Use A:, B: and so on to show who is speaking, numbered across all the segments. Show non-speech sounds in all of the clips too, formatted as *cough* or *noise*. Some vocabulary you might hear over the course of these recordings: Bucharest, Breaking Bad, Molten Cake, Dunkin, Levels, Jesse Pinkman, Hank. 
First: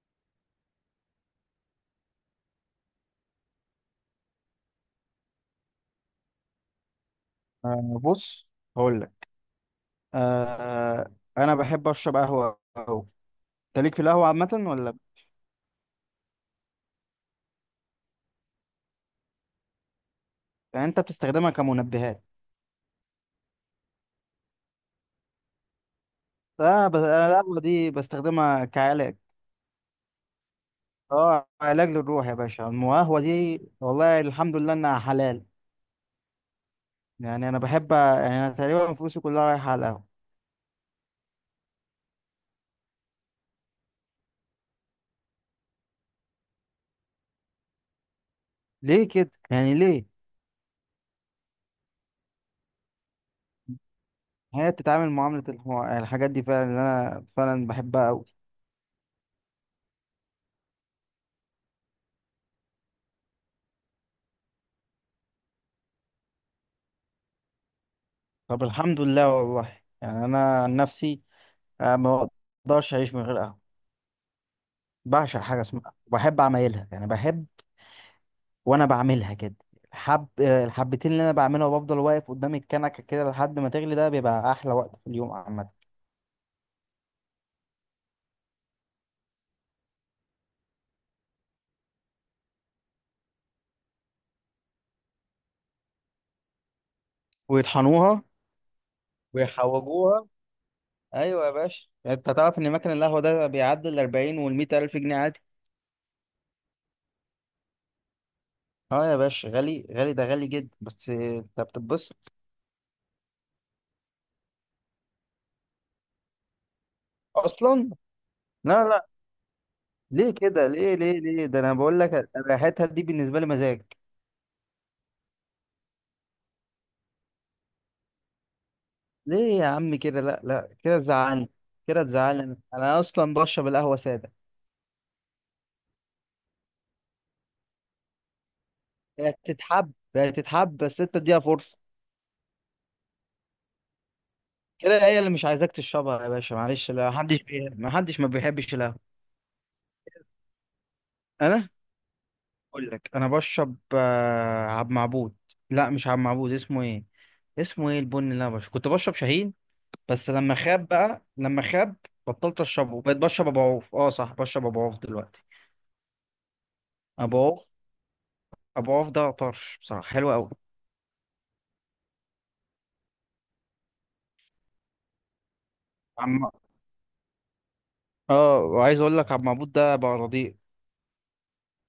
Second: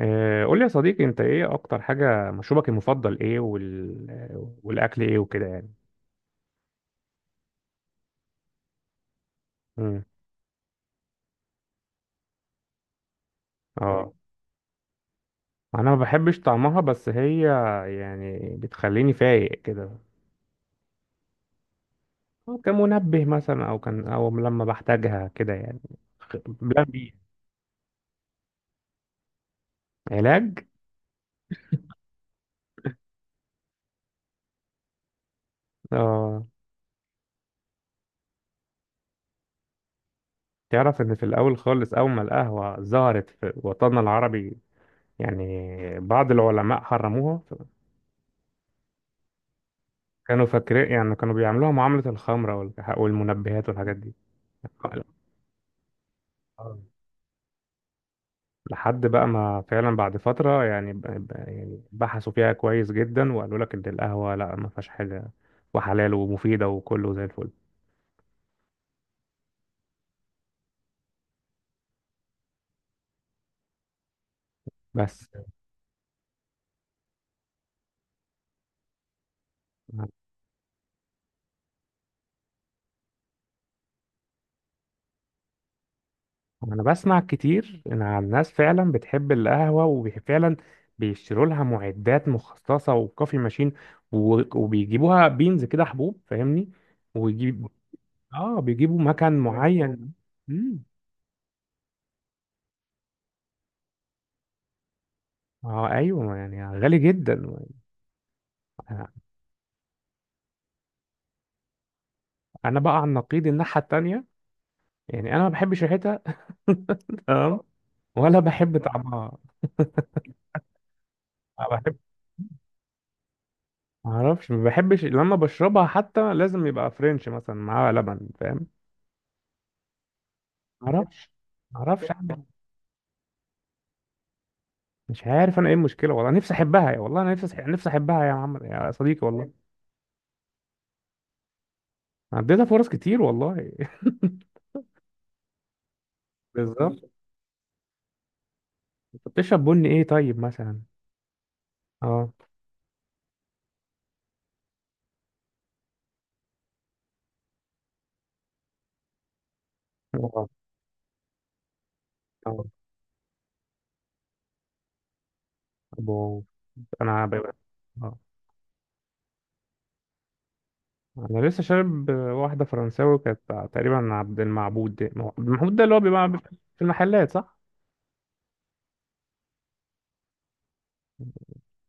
A: قول لي يا صديقي، انت ايه اكتر حاجة؟ مشروبك المفضل ايه والاكل ايه وكده يعني.
B: آه، بص، هقول لك.
A: امم
B: آه انا بحب اشرب قهوه أوي. انت ليك في
A: اه،
B: القهوه عامه ولا
A: انا ما بحبش طعمها، بس هي يعني بتخليني فايق كده.
B: يعني؟ انت بتستخدمها كمنبهات؟
A: أو كمنبه مثلا، او كان، او لما بحتاجها كده يعني. بلان
B: لا، بس
A: بي.
B: انا القهوه دي بستخدمها كعلاج.
A: علاج؟
B: اه، علاج للروح يا باشا. القهوه دي والله الحمد لله انها حلال.
A: اه،
B: يعني انا بحب، يعني انا تقريبا فلوسي كلها رايحه على القهوه.
A: تعرف ان في الاول خالص، اول ما القهوة ظهرت في وطننا العربي، يعني بعض العلماء حرموها.
B: ليه كده يعني؟ ليه؟
A: كانوا فاكرين، يعني كانوا بيعملوها معاملة الخمرة والمنبهات والحاجات
B: هي بتتعامل معامله الحاجات دي فعلا اللي
A: دي.
B: انا فعلا بحبها قوي.
A: لحد بقى ما فعلا بعد فترة يعني، يعني بحثوا فيها كويس جدا، وقالوا لك إن القهوة لا، ما فيهاش حاجة، وحلال ومفيدة وكله زي الفل.
B: طب الحمد لله والله. يعني انا عن نفسي، ما اقدرش اعيش من غير قهوه.
A: بس
B: بعشق حاجه اسمها، وبحب اعملها، يعني بحب. وانا بعملها كده، الحبتين اللي انا بعملها، وبفضل واقف قدام الكنكه كده لحد ما تغلي، ده بيبقى احلى وقت في اليوم عامه.
A: أنا بسمع كتير إن عن ناس فعلا بتحب القهوة، وفعلا بيشتروا لها معدات مخصصة وكوفي ماشين، وبيجيبوها بينز كده، حبوب، فاهمني؟ ويجيب،
B: ويطحنوها
A: آه، بيجيبوا مكان *laughs* معين.
B: ويحوجوها.
A: مم.
B: ايوه يا باشا، انت تعرف ان مكان القهوه ده بيعدي ال 40 وال 100 الف جنيه عادي.
A: اه ايوه، يعني غالي جدا.
B: اه يا باشا، غالي غالي، ده غالي جدا، بس انت بتتبسط
A: انا بقى على النقيض، الناحيه التانيه. يعني انا ما بحبش ريحتها، اه،
B: اصلا.
A: ولا
B: لا
A: بحب
B: لا،
A: طعمها.
B: ليه كده؟ ليه ليه ليه؟ ده
A: ما
B: انا
A: بحب،
B: بقول لك ريحتها دي بالنسبه لي مزاج.
A: ما اعرفش، ما بحبش لما بشربها، حتى لازم يبقى فرنش مثلا معاها لبن، فاهم؟
B: ليه يا عم كده؟ لا لا،
A: ما
B: كده
A: اعرفش،
B: تزعلني،
A: ما
B: كده
A: اعرفش أعمل-
B: تزعلني. انا اصلا بشرب القهوه ساده.
A: مش عارف انا ايه المشكله والله. نفسي احبها يا والله، انا نفسي نفسي احبها يا محمد يا صديقي
B: هي
A: والله.
B: تتحب، هي تتحب، بس انت اديها فرصه.
A: عديتها فرص كتير والله.
B: كده هي اللي مش عايزاك تشربها يا
A: *laughs*
B: باشا، معلش.
A: بالظبط.
B: لا، محدش ما بيحبش القهوه.
A: انت بتشرب بني ايه طيب مثلا؟
B: انا
A: اه.
B: اقول لك، انا بشرب عبد معبود. لا مش عبد معبود، اسمه ايه؟ اسمه ايه البن اللي انا بشرب؟ كنت بشرب شاهين، بس
A: اه.
B: لما خاب بقى، لما خاب بطلت
A: آه.
B: اشربه، بقيت بشرب ابو عوف. اه صح، بشرب ابو عوف دلوقتي.
A: أبو- انا
B: ابو
A: ب-
B: عوف،
A: اه،
B: ابو عوف ده طرش بصراحه، حلو قوي.
A: انا لسه شارب واحده فرنساوي كانت، تقريبا عبد المعبود. ده هو عبد المعبود ده اللي هو بيبقى في المحلات، صح؟
B: اه، وعايز اقول لك عبد المعبود ده بقى رديء،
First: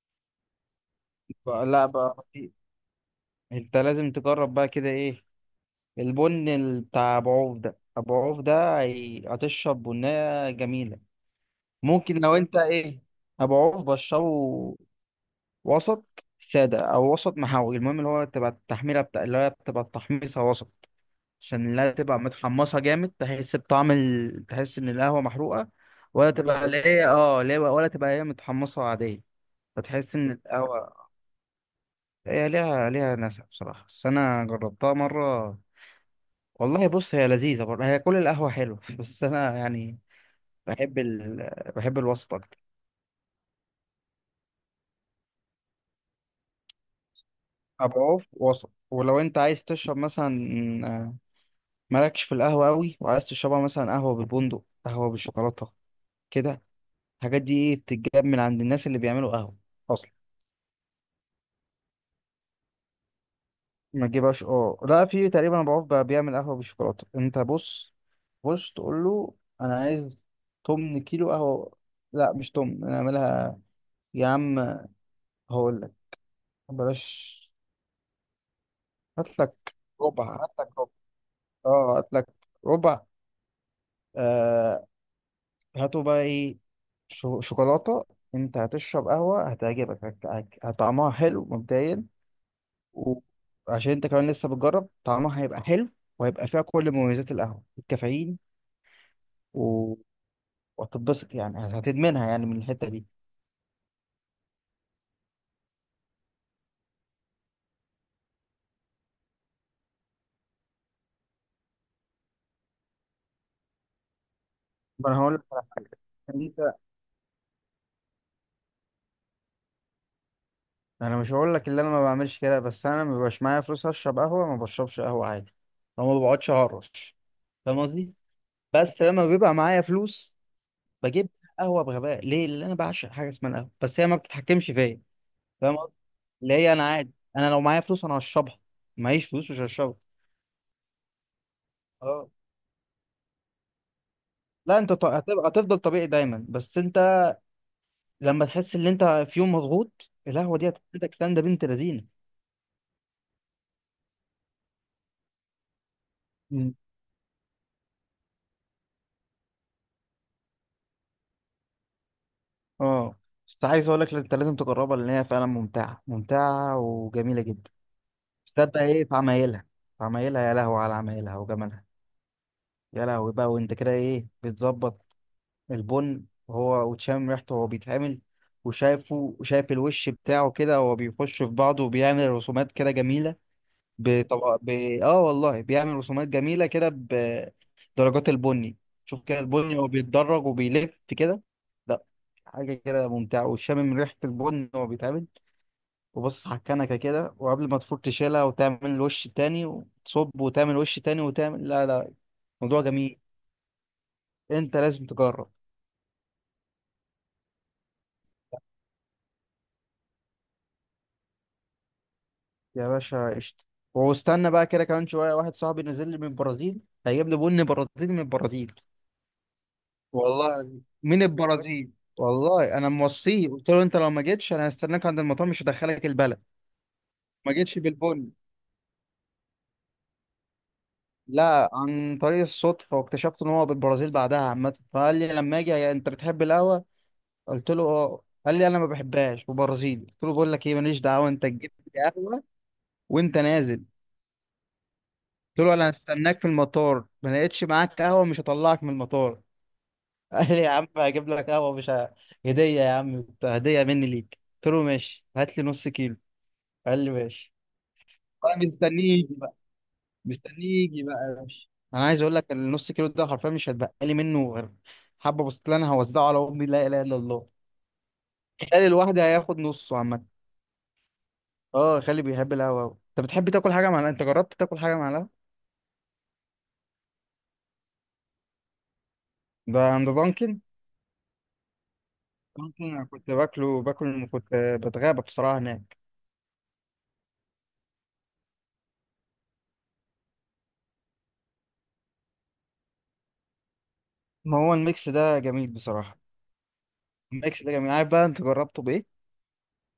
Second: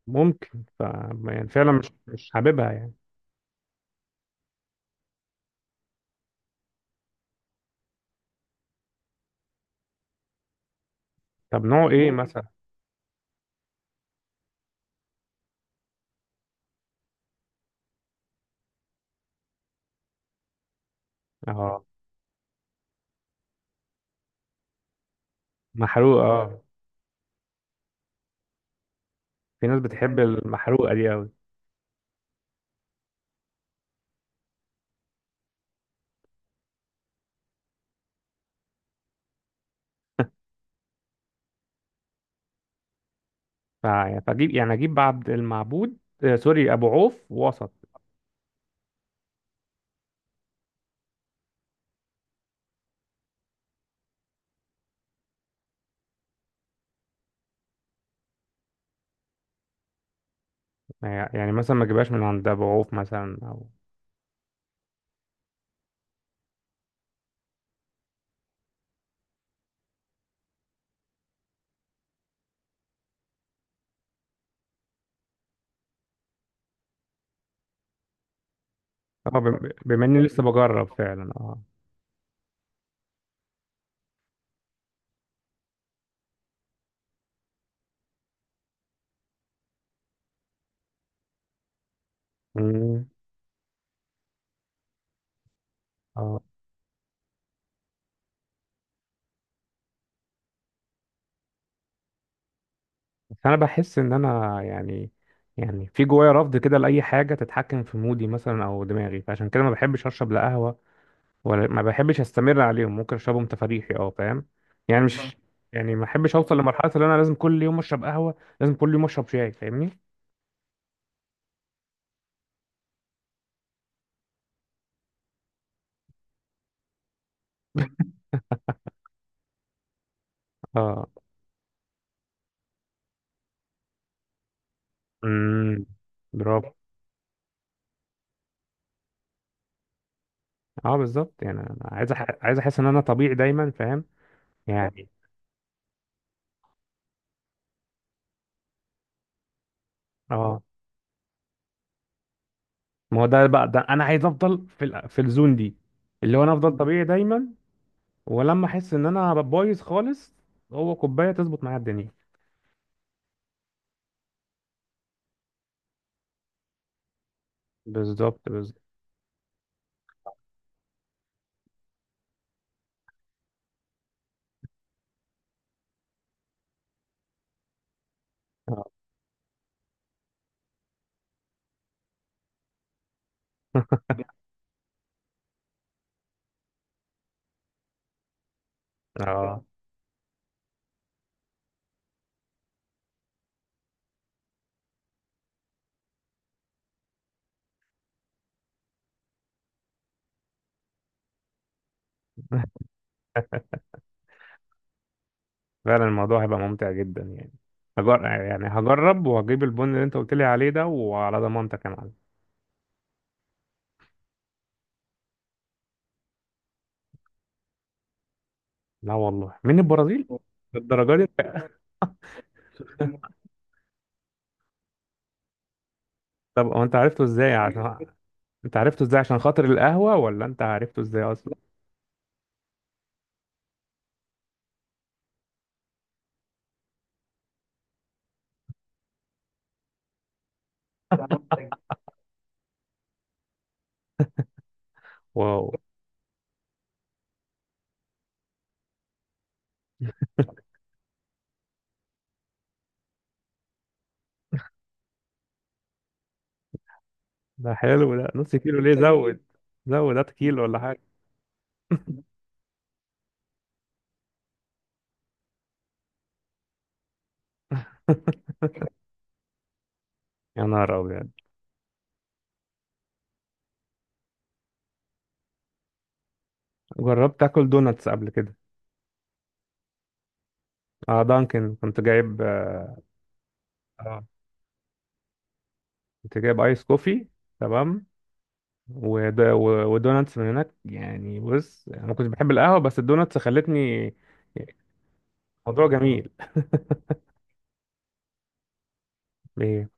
A: ممكن ف، يعني
B: بقى،
A: فعلا
B: لا بقى
A: مش
B: رديء.
A: حاببها يعني.
B: انت لازم تجرب بقى كده ايه، البن بتاع ابو عوف ده. ابو عوف ده هتشرب بنية جميلة.
A: طب نوع ايه
B: ممكن
A: ممكن
B: لو
A: مثلا؟
B: انت ايه، ابو عوف بشره، وسط سادة او وسط محاوي. المهم اللي هو تبقى التحميرة بتاع، اللي هي بتبقى التحميصة وسط، عشان
A: اه،
B: لا تبقى متحمصة جامد، تحس بطعم تحس ان القهوة محروقة،
A: محروقه
B: ولا
A: اه.
B: تبقى اللي هي، اه، ولا تبقى هي متحمصة عادية،
A: في ناس
B: فتحس
A: بتحب
B: ان
A: المحروقه
B: القهوة،
A: دي قوي.
B: هي ليها، ليها ناسها بصراحة. بس أنا جربتها مرة والله. بص، هي لذيذة برضه، هي كل القهوة حلوة. *laughs* بس أنا يعني، بحب بحب الوسط أكتر.
A: يعني، فاجيب، اجيب عبد المعبود، سوري، ابو عوف وسط.
B: أبقى عوف وسط. ولو أنت عايز تشرب مثلا، آه، مالكش في القهوة أوي وعايز تشربها، مثلا قهوة بالبندق، قهوة بالشوكولاتة كده، الحاجات دي إيه بتتجاب من عند الناس اللي بيعملوا قهوة أصلا.
A: يعني مثلا ما اجيبهاش من عند ابو عوف مثلا او؟
B: ما تجيبهاش، اه لا، في تقريبا ابو عوف بقى بيعمل قهوه بالشوكولاته. انت بص، بص تقول له: انا عايز تمن كيلو قهوه. لا مش تمن، انا اعملها. يا عم هقول لك، بلاش،
A: اه،
B: هات لك
A: بما اني
B: ربع،
A: لسه
B: هات لك
A: بجرب
B: ربع.
A: فعلا، اه.
B: اه، هات لك ربع. آه، هاتوا بقى ايه، شوكولاته. انت هتشرب قهوه هتعجبك، هطعمها حلو مبدئيا.
A: مم.
B: وعشان انت كمان لسه بتجرب، طعمها هيبقى حلو،
A: اه
B: وهيبقى فيها كل مميزات القهوه، الكافيين، وهتتبسط يعني، هتدمنها يعني من الحتة دي.
A: بس انا بحس ان انا يعني، يعني في جوايا رفض كده لاي حاجه تتحكم في مودي مثلا او دماغي. فعشان كده ما بحبش اشرب لا قهوه ولا، ما بحبش استمر عليهم. ممكن اشربهم تفريحي، اه، فاهم؟ يعني آه.
B: ما انا هقول
A: مش
B: لك على حاجة.
A: يعني، ما احبش اوصل
B: انت،
A: لمرحله اللي انا لازم كل يوم اشرب قهوه، لازم كل يوم اشرب شاي، فاهمني؟
B: انا مش هقول لك اللي انا ما بعملش كده، بس انا ما بيبقاش معايا فلوس اشرب قهوة ما بشربش قهوة عادي، او ما بقعدش هرش، فاهم قصدي؟ بس لما بيبقى معايا فلوس
A: اه.
B: بجيب قهوة، بغباء ليه، اللي انا بعشق حاجة اسمها القهوة، بس هي ما بتتحكمش فيا، فاهم
A: امم
B: قصدي؟ اللي
A: برافو.
B: هي انا عادي، انا لو معايا فلوس انا هشربها، معيش فلوس مش هشربها.
A: اه بالظبط، يعني انا عايز
B: اه.
A: عايز احس ان انا طبيعي دايما، فاهم؟
B: لا انت
A: يعني
B: هتبقى، هتفضل طبيعي دايما، بس انت لما تحس ان انت في يوم مضغوط، القهوة
A: اه.
B: دي هتديك سندة بنت لذينة.
A: ما هو ده بقى، ده انا عايز افضل في الزون دي، اللي هو انا
B: مم.
A: افضل طبيعي دايما. ولما احس ان انا بايظ خالص، هو كوبايه تظبط معايا الدنيا.
B: اه، بس عايز اقول لك انت لازم تجربها، لان هي فعلا ممتعه ممتعه وجميله جدا.
A: بالظبط،
B: ده بقى
A: بالظبط.
B: ايه في عمايلها، في عمايلها، يا لهو على عمايلها وجمالها. يا لهوي بقى، وانت كده ايه بتظبط البن، وهو وتشم ريحته وهو بيتعمل،
A: اه.
B: وشايفه، وشايف الوش بتاعه كده وهو بيخش في بعضه وبيعمل رسومات كده جميله،
A: *laughs*
B: بطبق ب... اه والله بيعمل رسومات جميلة كده بدرجات البني. شوف كده
A: اه
B: البني وهو بيتدرج وبيلف كده. لا، حاجة كده ممتعة، وشامم ريحة البن وهو بيتعمل، وبص على الكنكة كده، وقبل ما تفور تشيلها وتعمل الوش التاني وتصب وتعمل وش تاني وتعمل، لا لا، موضوع جميل، انت لازم تجرب.
A: فعلا، الموضوع هيبقى ممتع جدا يعني. يعني هجرب، وهجيب البن اللي انت قلت لي عليه ده، وعلى ضمانتك يا معلم.
B: يا باشا قشطة. واستنى بقى كده كمان شوية، واحد صاحبي نزل لي من البرازيل، هيجيب لي بن برازيلي من البرازيل.
A: لا والله، من البرازيل؟
B: والله
A: الدرجة
B: من
A: دي؟
B: البرازيل. والله انا
A: *laughs*
B: موصيه، قلت له: انت لو ما جيتش انا هستناك عند المطار، مش هدخلك البلد
A: طب هو انت عرفته
B: ما
A: ازاي
B: جيتش
A: عشان
B: بالبن.
A: *laughs* انت عرفته ازاي عشان خاطر القهوة، ولا انت عرفته ازاي اصلا؟
B: لا، عن طريق الصدفه، واكتشفت ان هو بالبرازيل بعدها عامه. فقال لي لما اجي: يا انت بتحب القهوه؟ قلت له: اه. قال لي: انا ما بحبهاش، وبرازيلي. قلت له: بقول لك ايه، ماليش دعوه، انت جبت
A: *laughs*
B: لي قهوه وانت نازل. قلت
A: واو.
B: له: انا هستناك في المطار، ما لقيتش معاك قهوه مش هطلعك من المطار. *laughs* قال لي: يا عم هجيب لك قهوه، مش ه- هديه يا عم، هديه مني ليك. قلت له: ماشي، هات لي نص كيلو. قال لي: ماشي.
A: ده حلو، ده نص
B: انا
A: كيلو ليه؟
B: مستنيه يجي
A: زود،
B: بقى،
A: زود، هات كيلو ولا
B: مستنيه
A: حاجة.
B: يجي بقى يا باشا. انا عايز اقول لك، النص كيلو ده حرفيا مش هتبقى لي منه غير حبه، بسطلين هوزعه على امي، لا اله الا الله.
A: *laughs*
B: خالي الواحد هياخد نصه عامه.
A: يا نهار أبيض.
B: اه، خالي بيحب القهوه أوي. انت بتحب تاكل حاجه مع القهوة؟ انت جربت تاكل حاجه مع القهوه؟
A: جربت آكل دوناتس قبل كده.
B: ده عند دانكن؟
A: اه دانكن، كنت جايب.
B: دانكن انا كنت باكله،
A: آه،
B: باكل، كنت بتغابى بصراحه هناك.
A: كنت جايب آيس كوفي، تمام، ودوناتس من هناك. يعني بص انا كنت بحب القهوه، بس الدوناتس خلتني.
B: ما هو الميكس ده جميل
A: الموضوع
B: بصراحه.
A: جميل.
B: الميكس ده جميل، عارف بقى انت جربته بايه؟
A: ايه؟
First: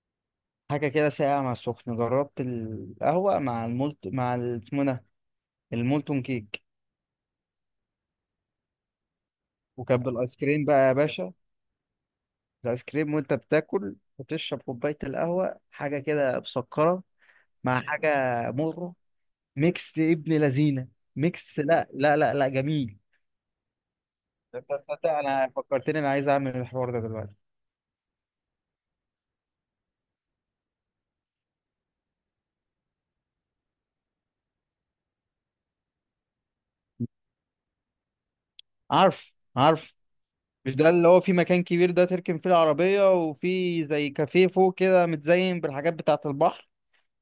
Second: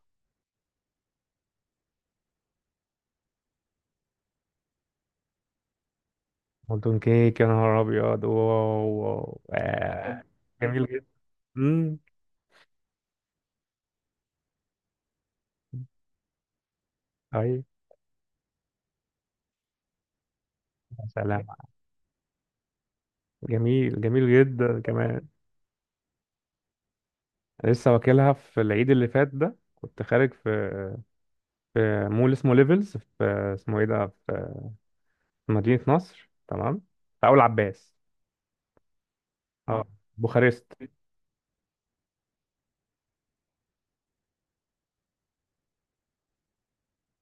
B: حاجه كده ساقعه مع سخن. جربت القهوه مع المولت، اسمه ده، المولتون كيك.
A: مولتون كيك؟ يا نهار ابيض، واو واو
B: وكبد
A: آه.
B: الايس كريم
A: جميل
B: بقى يا
A: جدا.
B: باشا.
A: امم.
B: الايس كريم وانت بتاكل وتشرب كوبايه القهوه، حاجه كده مسكره.
A: طيب.
B: مع حاجه، مره، ميكس ابن لذينه.
A: يا سلام.
B: ميكس، لا لا لا لا، جميل.
A: جميل، جميل جدا
B: تصدق
A: كمان.
B: انا فكرتني، انا عايز اعمل الحوار ده دلوقتي.
A: لسه واكلها في العيد اللي فات، ده كنت خارج في، في مول اسمه ليفلز في، اسمه ايه ده، في مدينه نصر، تمام، في اول عباس.
B: عارف،
A: اه
B: عارف.
A: بوخارست.
B: مش ده اللي هو في مكان كبير، ده تركن فيه العربيه وفي زي كافيه فوق كده متزين بالحاجات بتاعه البحر،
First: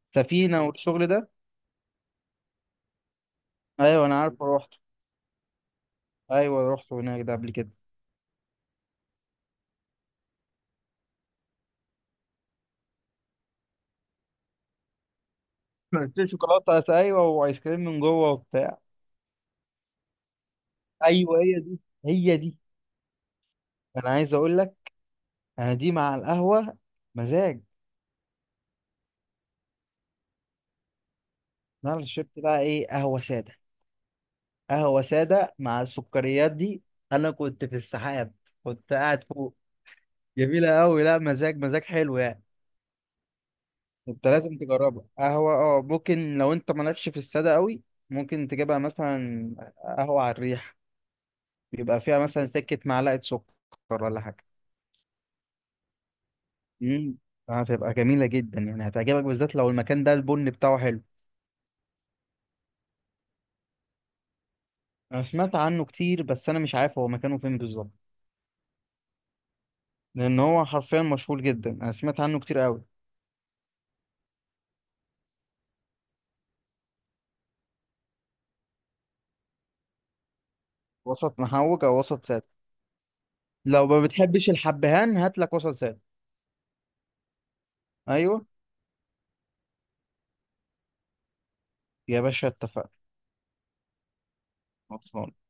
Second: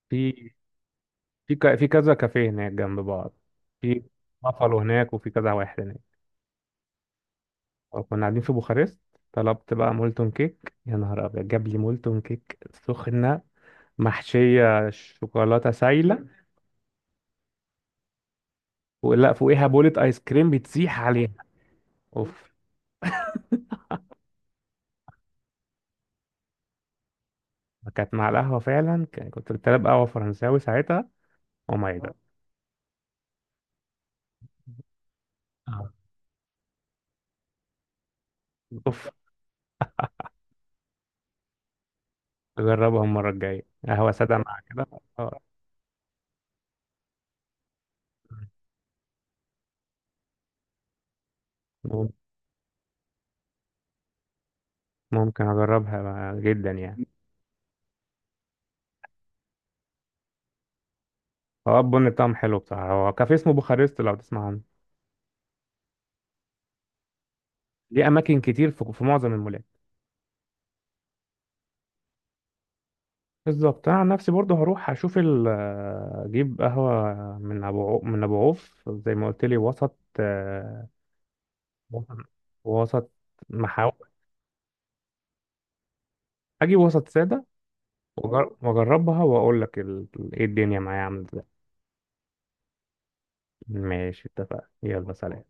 A: في
B: سفينه والشغل ده؟
A: في كذا كافيه هناك جنب بعض. في
B: ايوه انا عارف، روحت.
A: بافالو هناك، وفي كذا واحد هناك.
B: ايوه روحت هناك ده قبل كده.
A: وكنا قاعدين في بوخارست. طلبت بقى مولتون كيك، يا نهار ابيض، جاب لي مولتون كيك سخنه، محشيه شوكولاته
B: *laughs*
A: سايله،
B: شوكولاته، ايوه، وايس كريم من جوه وبتاع.
A: ولا فوقيها بولة ايس كريم بتسيح عليها.
B: ايوه هي دي، هي
A: اوف.
B: دي. انا عايز اقول لك، انا دي مع القهوه مزاج.
A: كانت مع القهوه فعلا، كنت طالب قهوه فرنساوي ساعتها. او
B: انا
A: ماي
B: اللي
A: جاد.
B: شربت بقى ايه، قهوه ساده، قهوه ساده مع
A: آه.
B: السكريات دي. انا كنت في السحاب، كنت
A: اوف.
B: قاعد فوق. جميله قوي، لا مزاج، مزاج حلو يعني.
A: اجربها المره الجايه قهوه
B: انت
A: ساده
B: لازم
A: مع كده.
B: تجربها
A: آه.
B: قهوه. اه ممكن لو انت مالكش في الساده قوي، ممكن تجيبها مثلا قهوه على الريح، بيبقى فيها مثلا سكه معلقه سكر ولا حاجه.
A: ممكن اجربها جدا يعني.
B: امم، هتبقى جميله جدا يعني، هتعجبك، بالذات لو المكان ده البن بتاعه حلو.
A: اه البن بتاعهم حلو بصراحة، هو كافيه اسمه بوخارست، لو تسمع عنه.
B: انا سمعت عنه كتير، بس انا مش عارف هو مكانه فين بالظبط.
A: ليه أماكن كتير في، في معظم المولات.
B: لان هو حرفيا مشهور جدا، انا سمعت عنه كتير قوي.
A: بالظبط. أنا عن نفسي برضه هروح أشوف ال، أجيب قهوة من من أبو عوف زي ما قلت لي، وسط،
B: وسط محوج او
A: وسط،
B: وسط سادس.
A: وسط
B: لو ما
A: محاور.
B: بتحبش الحبهان، هات لك وسط سادس.
A: أجيب وسط سادة
B: ايوه
A: وأجربها، وأقول لك إيه الدنيا معايا عاملة إزاي.
B: يا باشا، اتفقنا.
A: ماشي، اتفقنا، يلا
B: خلصان.
A: سلام.